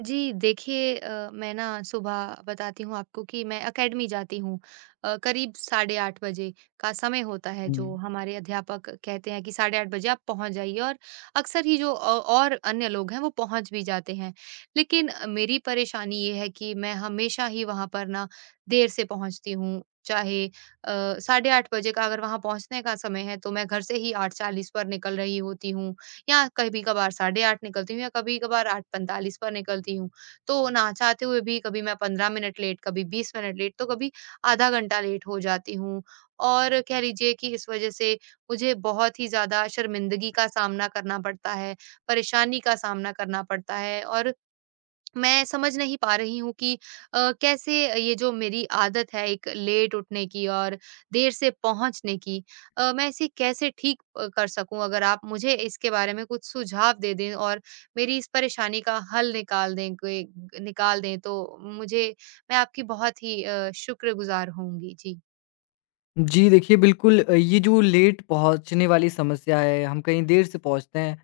जी, देखिए मैं ना सुबह बताती हूँ आपको कि मैं एकेडमी जाती हूँ करीब साढ़े 8 बजे का समय होता है हुँ। जो हमारे अध्यापक कहते हैं कि साढ़े 8 बजे आप पहुँच जाइए और अक्सर ही जो और अन्य लोग हैं वो पहुँच भी जाते हैं। लेकिन मेरी परेशानी ये है कि मैं हमेशा ही वहाँ पर ना देर से पहुँचती हूँ। चाहे साढ़े 8 बजे का अगर वहाँ पहुँचने का समय है तो मैं घर से ही 8:40 पर निकल रही होती हूँ या कभी कभार 8:30 निकलती हूँ या कभी कभार 8:45 पर निकलती हूँ। तो ना चाहते हुए भी कभी मैं 15 मिनट लेट, कभी 20 मिनट लेट, तो कभी आधा घंटा लेट हो जाती हूँ। और कह लीजिए कि इस वजह से मुझे बहुत ही ज़्यादा शर्मिंदगी का सामना करना पड़ता है, परेशानी का सामना करना पड़ता है और मैं समझ नहीं पा रही हूँ कि कैसे ये जो मेरी आदत है एक लेट उठने की और देर से पहुँचने की मैं इसे कैसे ठीक कर सकूँ? अगर आप मुझे इसके बारे में कुछ सुझाव दे दें और मेरी इस परेशानी का हल निकाल दें कोई निकाल दें तो मुझे मैं आपकी बहुत ही शुक्रगुज़ार होऊँगी। जी। जी, देखिए बिल्कुल ये जो लेट पहुँचने वाली समस्या है, हम कहीं देर से पहुँचते हैं,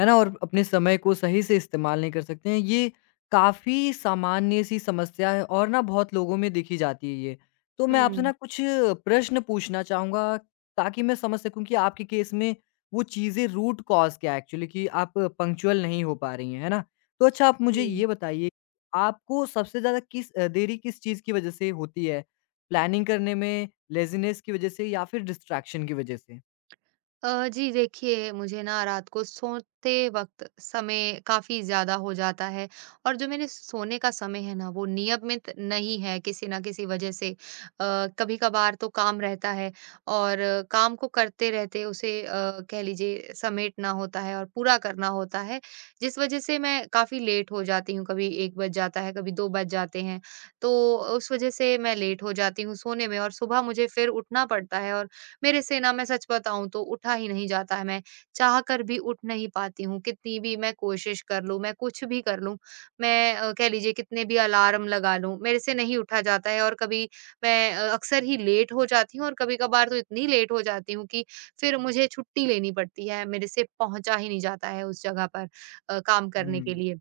है ना? और अपने समय को सही से इस्तेमाल नहीं कर सकते हैं, ये काफ़ी सामान्य-सी समस्या है और ना बहुत लोगों में देखी जाती है ये। तो मैं आपसे ना हुँ, कुछ प्रश्न पूछना चाहूँगा ताकि मैं समझ सकूँ कि आपके केस में वो चीज़ें रूट कॉज़ क्या है एक्चुअली कि आप पंक्चुअल नहीं हो पा रही हैं, है ना? तो अच्छा आप मुझे जी। ये बताइए, आपको सबसे ज़्यादा किस देरी किस चीज़ की वज़ह से होती है? प्लानिंग करने में लेज़ीनेस की वजह से या फिर डिस्ट्रैक्शन की वजह से? जी देखिए, मुझे ना रात को सोते वक़्त समय काफ़ी ज़्यादा हो जाता है और जो मेरे सोने का समय है ना, वो नियमित नहीं है किसी न किसी वजह से। कभी-कभार तो काम रहता है और काम को करते रहते उसे कह लीजिए समेटना होता है और पूरा करना होता है, जिस वजह से मैं काफ़ी लेट हो जाती हूँ। कभी 1 बज जाता है, कभी 2 बज जाते हैं। तो उस वजह से मैं लेट हो जाती हूँ सोने में और सुबह मुझे फिर उठना पड़ता है और मेरे से ना मैं सच बताऊँ तो उठा ही नहीं जाता है, मैं चाह कर भी उठ नहीं पाती हूँ, कितनी भी मैं कोशिश कर लूँ, मैं कुछ भी कर लूँ, मैं कह लीजिए कितने भी अलार्म लगा लूँ, मेरे से नहीं उठा जाता है और कभी मैं अक्सर ही लेट हो जाती हूँ और कभी-कभार तो इतनी लेट हो जाती हूँ कि फिर मुझे छुट्टी लेनी पड़ती है, मेरे से पहुँचा ही नहीं जाता है उस जगह पर काम करने के हुँ। लिए।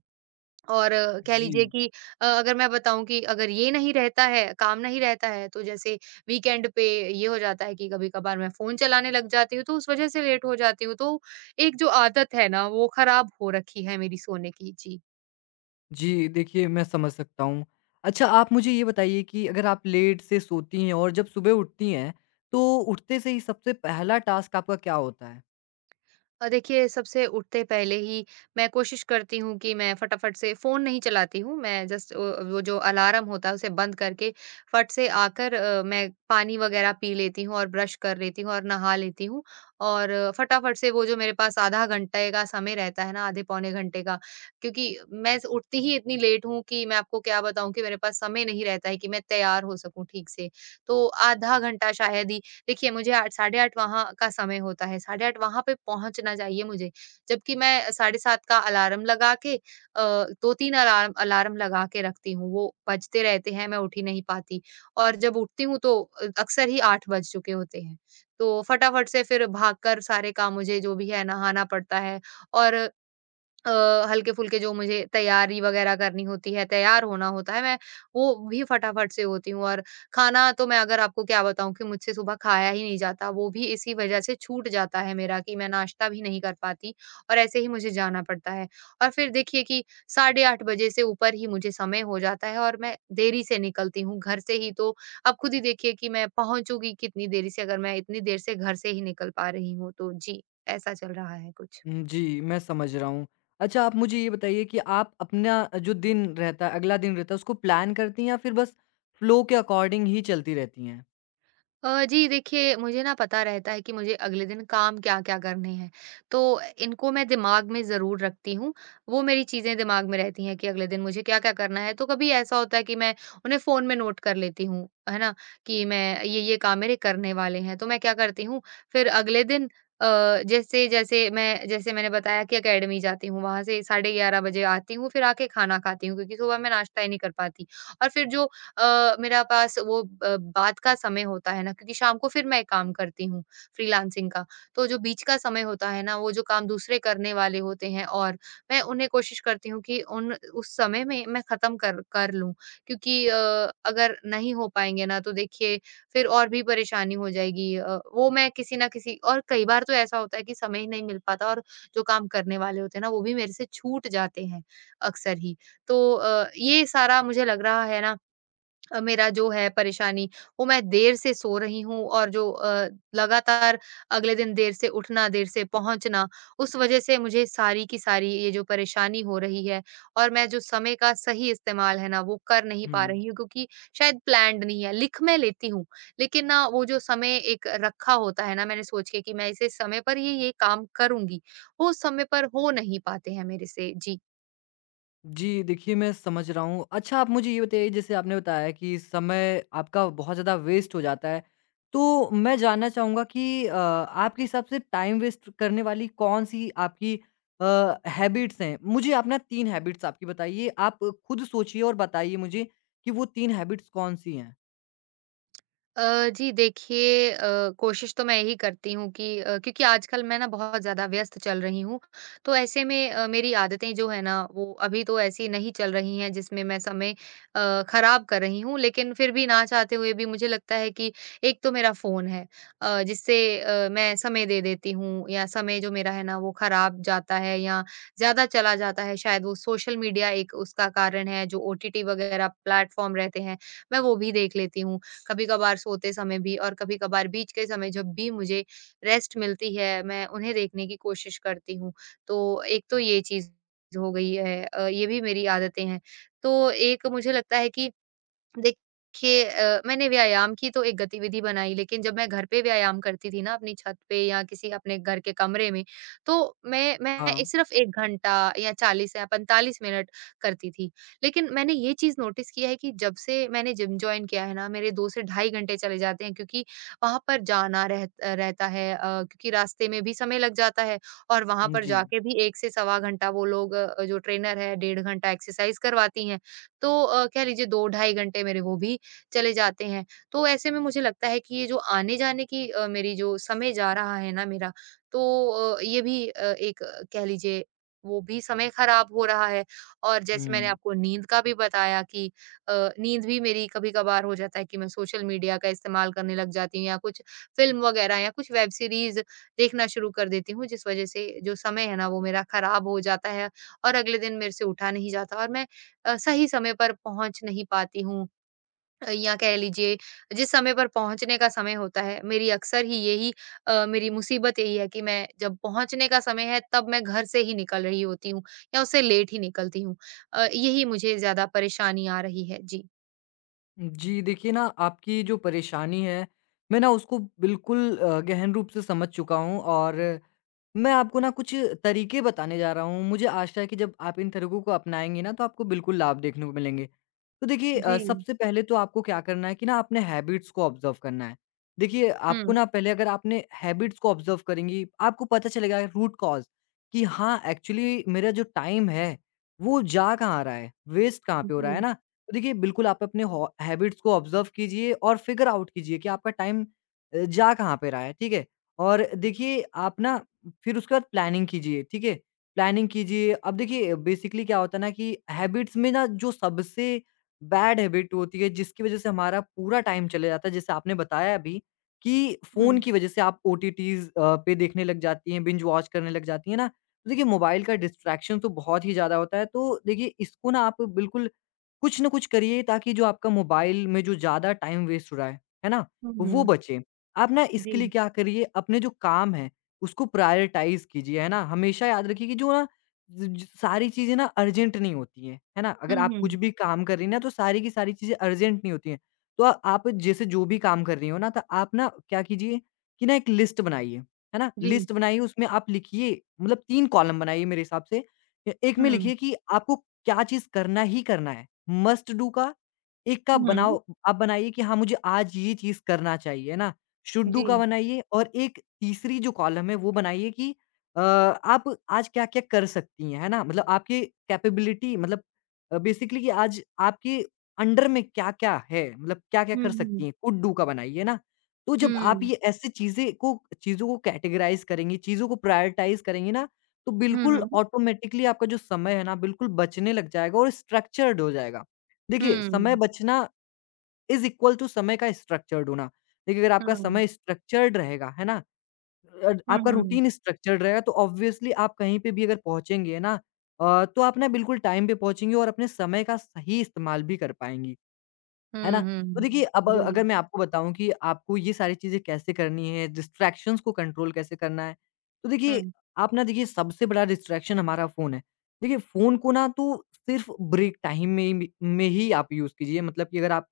और कह जी। लीजिए कि अगर मैं बताऊँ कि अगर ये नहीं रहता है, काम नहीं रहता है, तो जैसे वीकेंड पे ये हो जाता है कि कभी-कभार मैं फ़ोन चलाने लग जाती हूँ, तो उस वज़ह से लेट हो जाती हूँ। तो एक जो आदत है ना, वो खराब हो रखी है मेरी सोने की। जी। जी, देखिए मैं समझ सकता हूँ। अच्छा आप मुझे ये बताइए कि अगर आप लेट से सोती हैं और जब सुबह उठती हैं, तो उठते से ही सबसे पहला टास्क आपका क्या होता है? देखिए सबसे उठते पहले ही मैं कोशिश करती हूँ कि मैं फटाफट से फ़ोन नहीं चलाती हूँ, मैं जस्ट वो जो अलार्म होता है उसे बंद करके फट से आकर मैं पानी वग़ैरह पी लेती हूँ और ब्रश कर लेती हूँ और नहा लेती हूँ। और फटाफट से वो जो मेरे पास आधा घंटे का समय रहता है ना, आधे पौने घंटे का, क्योंकि मैं उठती ही इतनी लेट हूँ कि मैं आपको क्या बताऊँ कि मेरे पास समय नहीं रहता है कि मैं तैयार हो सकूँ ठीक से। तो आधा घंटा शायद देखिए मुझे 8 साढ़े 8 वहाँ का समय होता है, साढ़े 8 वहाँ पे पहुँचना चाहिए मुझे, जबकि मैं साढ़े 7 का अलार्म लगा के 2-3 अलार्म अलार्म लगा के रखती हूँ, वो बजते रहते हैं, मैं उठ ही नहीं पाती और जब उठती हूँ तो अक्सर ही 8 बज चुके होते हैं। तो फटाफट से फिर भागकर सारे काम मुझे जो भी है नहाना पड़ता है और अ, हल्के-फुल्के जो मुझे तैयारी वगैरह करनी होती है, तैयार होना होता है, मैं वो भी फटाफट से होती हूँ और खाना तो मैं अगर आपको क्या बताऊँ कि मुझसे सुबह खाया ही नहीं जाता, वो भी इसी वजह से छूट जाता है मेरा कि मैं नाश्ता भी नहीं कर पाती और ऐसे ही मुझे जाना पड़ता है। और फिर देखिए कि साढ़े 8 बजे से ऊपर ही मुझे समय हो जाता है और मैं देरी से निकलती हूँ घर से ही, तो अब खुद ही देखिए कि मैं पहुँचूँगी कितनी देरी से अगर मैं इतनी देर से घर से ही निकल पा रही हूँ तो। जी, ऐसा चल रहा है कुछ। जी, मैं समझ रहा हूँ। अच्छा आप मुझे ये बताइए कि आप अपना जो दिन रहता है, अगला दिन रहता है उसको प्लान करती हैं या फिर बस फ्लो के अकॉर्डिंग ही चलती रहती हैं? जी देखिए, मुझे ना पता रहता है कि मुझे अगले दिन काम क्या-क्या करने हैं, तो इनको मैं दिमाग में ज़रूर रखती हूँ। वो मेरी चीज़ें दिमाग में रहती हैं कि अगले दिन मुझे क्या-क्या करना है, तो कभी ऐसा होता है कि मैं उन्हें फ़ोन में नोट कर लेती हूँ, है ना? कि मैं ये-ये काम मेरे करने वाले हैं, तो मैं क्या करती हूँ, फिर अगले दिन अ, जैसे जैसे मैं जैसे मैंने बताया कि अकेडमी जाती हूँ, वहाँ से साढ़े 11 बजे आती हूँ, फिर आके खाना खाती हूँ क्योंकि सुबह मैं नाश्ता ही नहीं कर पाती। और फिर जो मेरा पास वो बाद का समय होता है ना क्योंकि शाम को फिर मैं एक काम करती हूँ फ्रीलांसिंग का। तो जो बीच का समय होता है ना, वो जो काम दूसरे करने वाले होते हैं और मैं उन्हें कोशिश करती हूँ कि उन उस समय में मैं ख़त्म कर कर लूँ क्योंकि अगर नहीं हो पाएँगे ना तो देखिए फिर और भी परेशानी हो जाएगी। वो मैं किसी न किसी और कई बार तो ऐसा होता है कि समय ही नहीं मिल पाता और जो काम करने वाले होते हैं ना, वो भी मेरे से छूट जाते हैं अक्सर ही। तो ये सारा मुझे लग रहा है ना मेरा जो है परेशानी वो मैं देर से सो रही हूँ और जो लगातार अगले दिन देर से उठना देर से पहुंचना उस वजह से मुझे सारी की सारी ये जो परेशानी हो रही है और मैं जो समय का सही इस्तेमाल है ना वो कर नहीं पा हुँ। रही हूँ क्योंकि शायद प्लान्ड नहीं है लिख मैं लेती हूँ लेकिन ना वो जो समय एक रखा होता है ना मैंने सोच के कि मैं इसे समय पर ही ये काम करूंगी वो समय पर हो नहीं पाते हैं मेरे से जी जी, देखिए मैं समझ रहा हूँ। अच्छा आप मुझे ये बताइए जैसे आपने बताया कि समय आपका बहुत ज़्यादा वेस्ट हो जाता है। तो मैं जानना चाहूँगा कि आपके हिसाब से टाइम वेस्ट करने वाली कौन-सी आपकी अ, हैबिट्स हैं? मुझे आप ना 3 हैबिट्स आपकी बताइए। आप खुद सोचिए और बताइए मुझे कि वो 3 हैबिट्स कौन-सी हैं? जी देखिए कोशिश तो मैं यही करती हूँ कि क्योंकि आजकल मैं ना बहुत ज़्यादा व्यस्त चल रही हूँ, तो ऐसे में मेरी आदतें जो है ना वो अभी तो ऐसी नहीं चल रही हैं जिसमें मैं समय ख़राब कर रही हूँ। लेकिन फिर भी ना चाहते हुए भी मुझे लगता है कि एक तो मेरा फ़ोन है जिससे मैं समय दे देती हूँ या समय जो मेरा है ना वो ख़राब जाता है या ज़्यादा चला जाता है। शायद वो सोशल मीडिया एक उसका कारण है, जो ओटीटी वग़ैरह प्लेटफ़ॉर्म रहते हैं, मैं वो भी देख लेती हूँ। कभी-कभार सोते समय भी और कभी-कभार बीच के समय जब भी मुझे रेस्ट मिलती है, मैं उन्हें देखने की कोशिश करती हूँ। तो एक तो ये चीज़ हो गई है ये भी मेरी आदतें हैं। तो एक मुझे लगता है कि देखिए मैंने व्यायाम की तो एक गतिविधि बनाई लेकिन जब मैं घर पे व्यायाम करती थी ना अपनी छत पे या किसी अपने घर के कमरे में, तो मैं ए हाँ। सिर्फ़ 1 घंटा या 40 या 45 मिनट करती थी। लेकिन मैंने ये चीज़ नोटिस किया है कि जब से मैंने जिम जॉइन किया है ना मेरे 2 से ढाई घंटे चले जाते हैं क्योंकि वहाँ पर जाना रह रहता है क्योंकि रास्ते में भी समय लग जाता है और वहाँ पर जी। जाके भी 1 से सवा घंटा वो लोग जो ट्रेनर है डेढ़ घंटा एक्सरसाइज़ करवाती हैं। तो कह लीजिए 2 ढाई घंटे मेरे वो भी चले जाते हैं। तो ऐसे में मुझे लगता है कि ये जो आने-जाने की मेरी जो समय जा रहा है ना मेरा, तो ये भी एक कह लीजिए वो भी समय खराब हो रहा है। और जैसे मैंने हुँ। आपको नींद का भी बताया कि अ, नींद भी मेरी कभी-कभार हो जाता है कि मैं सोशल मीडिया का इस्तेमाल करने लग जाती हूँ या कुछ फ़िल्म वगैरह या कुछ वेब सीरीज़ देखना शुरू कर देती हूँ, जिस वज़ह से जो समय है ना वो मेरा खराब हो जाता है और अगले दिन मेरे से उठा नहीं जाता और मैं सही समय पर पहुँच नहीं पाती हूँ या कह लीजिए जिस समय पर पहुँचने का समय होता है मेरी अक्सर ही यही मेरी मुसीबत यही है कि मैं जब पहुँचने का समय है तब मैं घर से ही निकल रही होती हूँ या उससे लेट ही निकलती हूँ। यही मुझे ज़्यादा परेशानी आ रही है। जी। जी, देखिए ना आपकी जो परेशानी है, मैं ना उसको बिल्कुल गहन रूप से समझ चुका हूँ और मैं आपको ना कुछ तरीके बताने जा रहा हूँ। मुझे आशा है कि जब आप इन तरीकों को अपनाएँगी ना, तो आपको बिल्कुल लाभ देखने को मिलेंगे। तो देखिए जी। सबसे पहले तो आपको क्या करना है कि ना अपने हैबिट्स को ऑब्जर्व करना है। देखिए आपको हुँ। ना पहले अगर आपने हैबिट्स को ऑब्जर्व करेंगी, आपको पता चलेगा रूट कॉज़ कि हाँ, एक्चुअली मेरा जो टाइम है, वो जा कहाँ रहा है, वेस्ट कहाँ पे हो रहा जी। है ना? तो देखिए बिल्कुल आप अपने हॉ हैबिट्स को ऑब्जर्व कीजिए और फिगर आउट कीजिए कि आपका टाइम जा कहाँ पे रहा है, ठीक है? और देखिए आप ना फिर उसके बाद प्लानिंग कीजिए, ठीक है? प्लानिंग कीजिए अब देखिए बेसिकली क्या होता है ना कि हैबिट्स में ना जो सबसे बैड हैबिट होती है जिसकी वज़ह से हमारा पूरा टाइम चले जाता है। जैसे आपने बताया अभी कि हुँ। फ़ोन की वज़ह से आप ओटीटीज़ पे देखने लग जाती हैं, बिंज वॉच करने लग जाती हैं ना। तो देखिए मोबाइल का डिस्ट्रैक्शन तो बहुत ही ज़्यादा होता है तो देखिए इसको ना आप बिल्कुल कुछ ना कुछ करिए ताकि जो आपका मोबाइल में जो ज़्यादा टाइम वेस्ट हो रहा है ना? वो हुँ। बचे। आप ना जी। इसके लिए क्या करिए अपने जो काम हैं उसको प्रायोरिटाइज़ कीजिए, है ना? हमेशा याद रखिए कि जो ना ज ज सारी चीज़ें ना अर्जेंट नहीं होती हैं, है ना? हुँ, अगर आप कुछ हुँ। भी काम कर रही हैं ना तो सारी की सारी चीज़ें अर्जेंट नहीं होती हैं। तो आप जैसे जो भी काम कर रही हो ना तो आप ना क्या कीजिए कि ना एक लिस्ट बनाइए, है ना? जी। लिस्ट बनाइए उसमें आप लिखिए मतलब 3 कॉलम बनाइए मेरे हिसाब से। ए एक में हुँ। लिखिए कि आपको क्या चीज़ करना ही करना है, मस्ट डू का एक आप हुँ। बनाओ आप बनाइए कि हाँ, मुझे आज ये चीज़ करना चाहिए, है ना? शुड डू जी। का बनाइए और एक तीसरी जो कॉलम है वो बनाइए कि आप आज क्या-क्या कर सकती हैं, है ना? मतलब आपकी कैपेबिलिटी मतलब बेसिकली कि आज आपके अंडर में क्या-क्या है, मतलब क्या-क्या हुँ, कर सकती हुँ। हैं, कुड डू का बनाइए ना। तो जब आप हुँ। ये ऐसे चीज़ें को चीज़ों को कैटेगराइज़ करेंगी, चीज़ों को प्रायोरिटाइज़ करेंगी ना, तो हुँ, बिल्कुल हुँ। ऑटोमेटिकली आपका जो समय है ना, बिल्कुल बचने लग जाएगा और स्ट्रक्चर्ड हो जाएगा। देखिए, समय हुँ। बचना इज़ इक्वल टू समय का स्ट्रक्चर्ड होना। देखिए, अगर आपका हुँ। समय स्ट्रक्चर्ड रहेगा, है ना? हुँ, आपका हुँ। रूटीन स्ट्रक्चर्ड रहेगा तो ऑब्वियसली आप कहीं पे भी अगर पहुँचेंगे ना तो आप ना बिल्कुल टाइम पे पहुँचेंगी और अपने समय का सही इस्तेमाल भी कर पाएँगी। है ना? हुँ, हुँ, तो देखिए अब हुँ। अगर जी। मैं आपको बताऊँ कि आपको ये सारी चीज़ें कैसे करनी है, डिस्ट्रैक्शंस को कंट्रोल कैसे करना है? तो देखिए, हुँ। आप ना देखिए सबसे बड़ा डिस्ट्रैक्शन हमारा फ़ोन है। देखिए फ़ोन को ना तो सिर्फ़ ब्रेक टाइम में ही आप यूज़ कीजिए मतलब कि अगर आप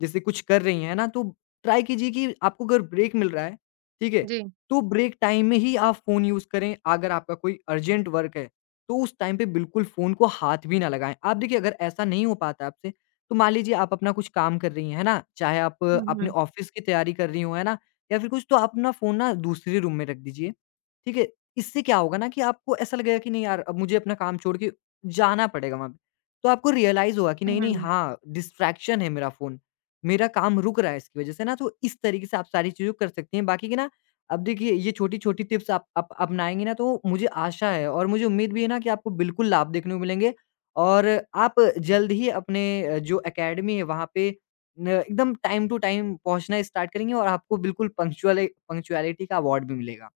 जैसे कुछ कर रही हैं ना तो ट्राई कीजिए कि आपको अगर ब्रेक मिल रहा है, ठीक है? जी। तो ब्रेक टाइम में ही आप फ़ोन यूज़ करें। अगर आपका कोई अर्जेंट वर्क है, तो उस टाइम पे बिल्कुल फ़ोन को हाथ भी ना लगाएँ। आप देखिए अगर ऐसा नहीं हो पाता आपसे तो मान लीजिए आप अपना कुछ काम कर रही हैं, है ना? चाहे आप हुँ, अपने हुँ। ऑफ़िस की तैयारी कर रही हो, है ना? या फिर कुछ तो आप अपना फ़ोन ना दूसरे रूम में रख दीजिए, ठीक है? इससे क्या होगा ना कि आपको ऐसा लगेगा कि नहीं यार अब मुझे अपना काम छोड़ के जाना पड़ेगा वहाँ पे। तो आपको रियलाइज़ होगा कि नहीं, नहीं हुँ। हाँ, डिस्ट्रैक्शन है मेरा फ़ोन, मेरा काम रुक रहा है इसकी वज़ह से ना तो इस तरीके से आप सारी चीज़ें कर सकती हैं। बाकी की ना अब देखिए ये छोटी-छोटी टिप्स आप अपनाएँगी ना तो मुझे आशा है और मुझे उम्मीद भी है ना कि आपको बिल्कुल लाभ देखने को मिलेंगे और आप जल्द ही अपने जो एकेडमी है वहाँ पे न एकदम टाइम टू टाइम पहुँचना स्टार्ट करेंगे और आपको बिल्कुल पंक्चुअलिटी का अवार्ड भी मिलेगा।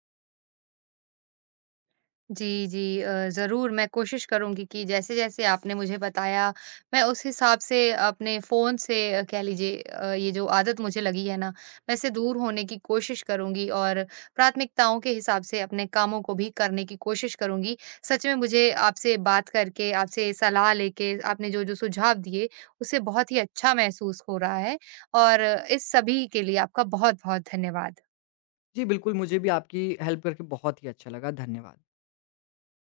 जी, जी ज़रूर मैं कोशिश करूँगी कि जैसे-जैसे आपने मुझे बताया, मैं उस हिसाब से अपने फ़ोन से कह लीजिए ये जो आदत मुझे लगी है ना, मैं इससे दूर होने की कोशिश करूँगी और प्राथमिकताओं के हिसाब से अपने कामों को भी करने की कोशिश करूँगी। सच में मुझे आपसे बात करके, आपसे सलाह लेके, आपने जो-जो सुझाव दिए, उससे बहुत ही अच्छा महसूस हो रहा है और इस सभी के लिए आपका बहुत-बहुत धन्यवाद। जी, बिल्कुल मुझे भी आपकी हेल्प करके बहुत ही अच्छा लगा। धन्यवाद।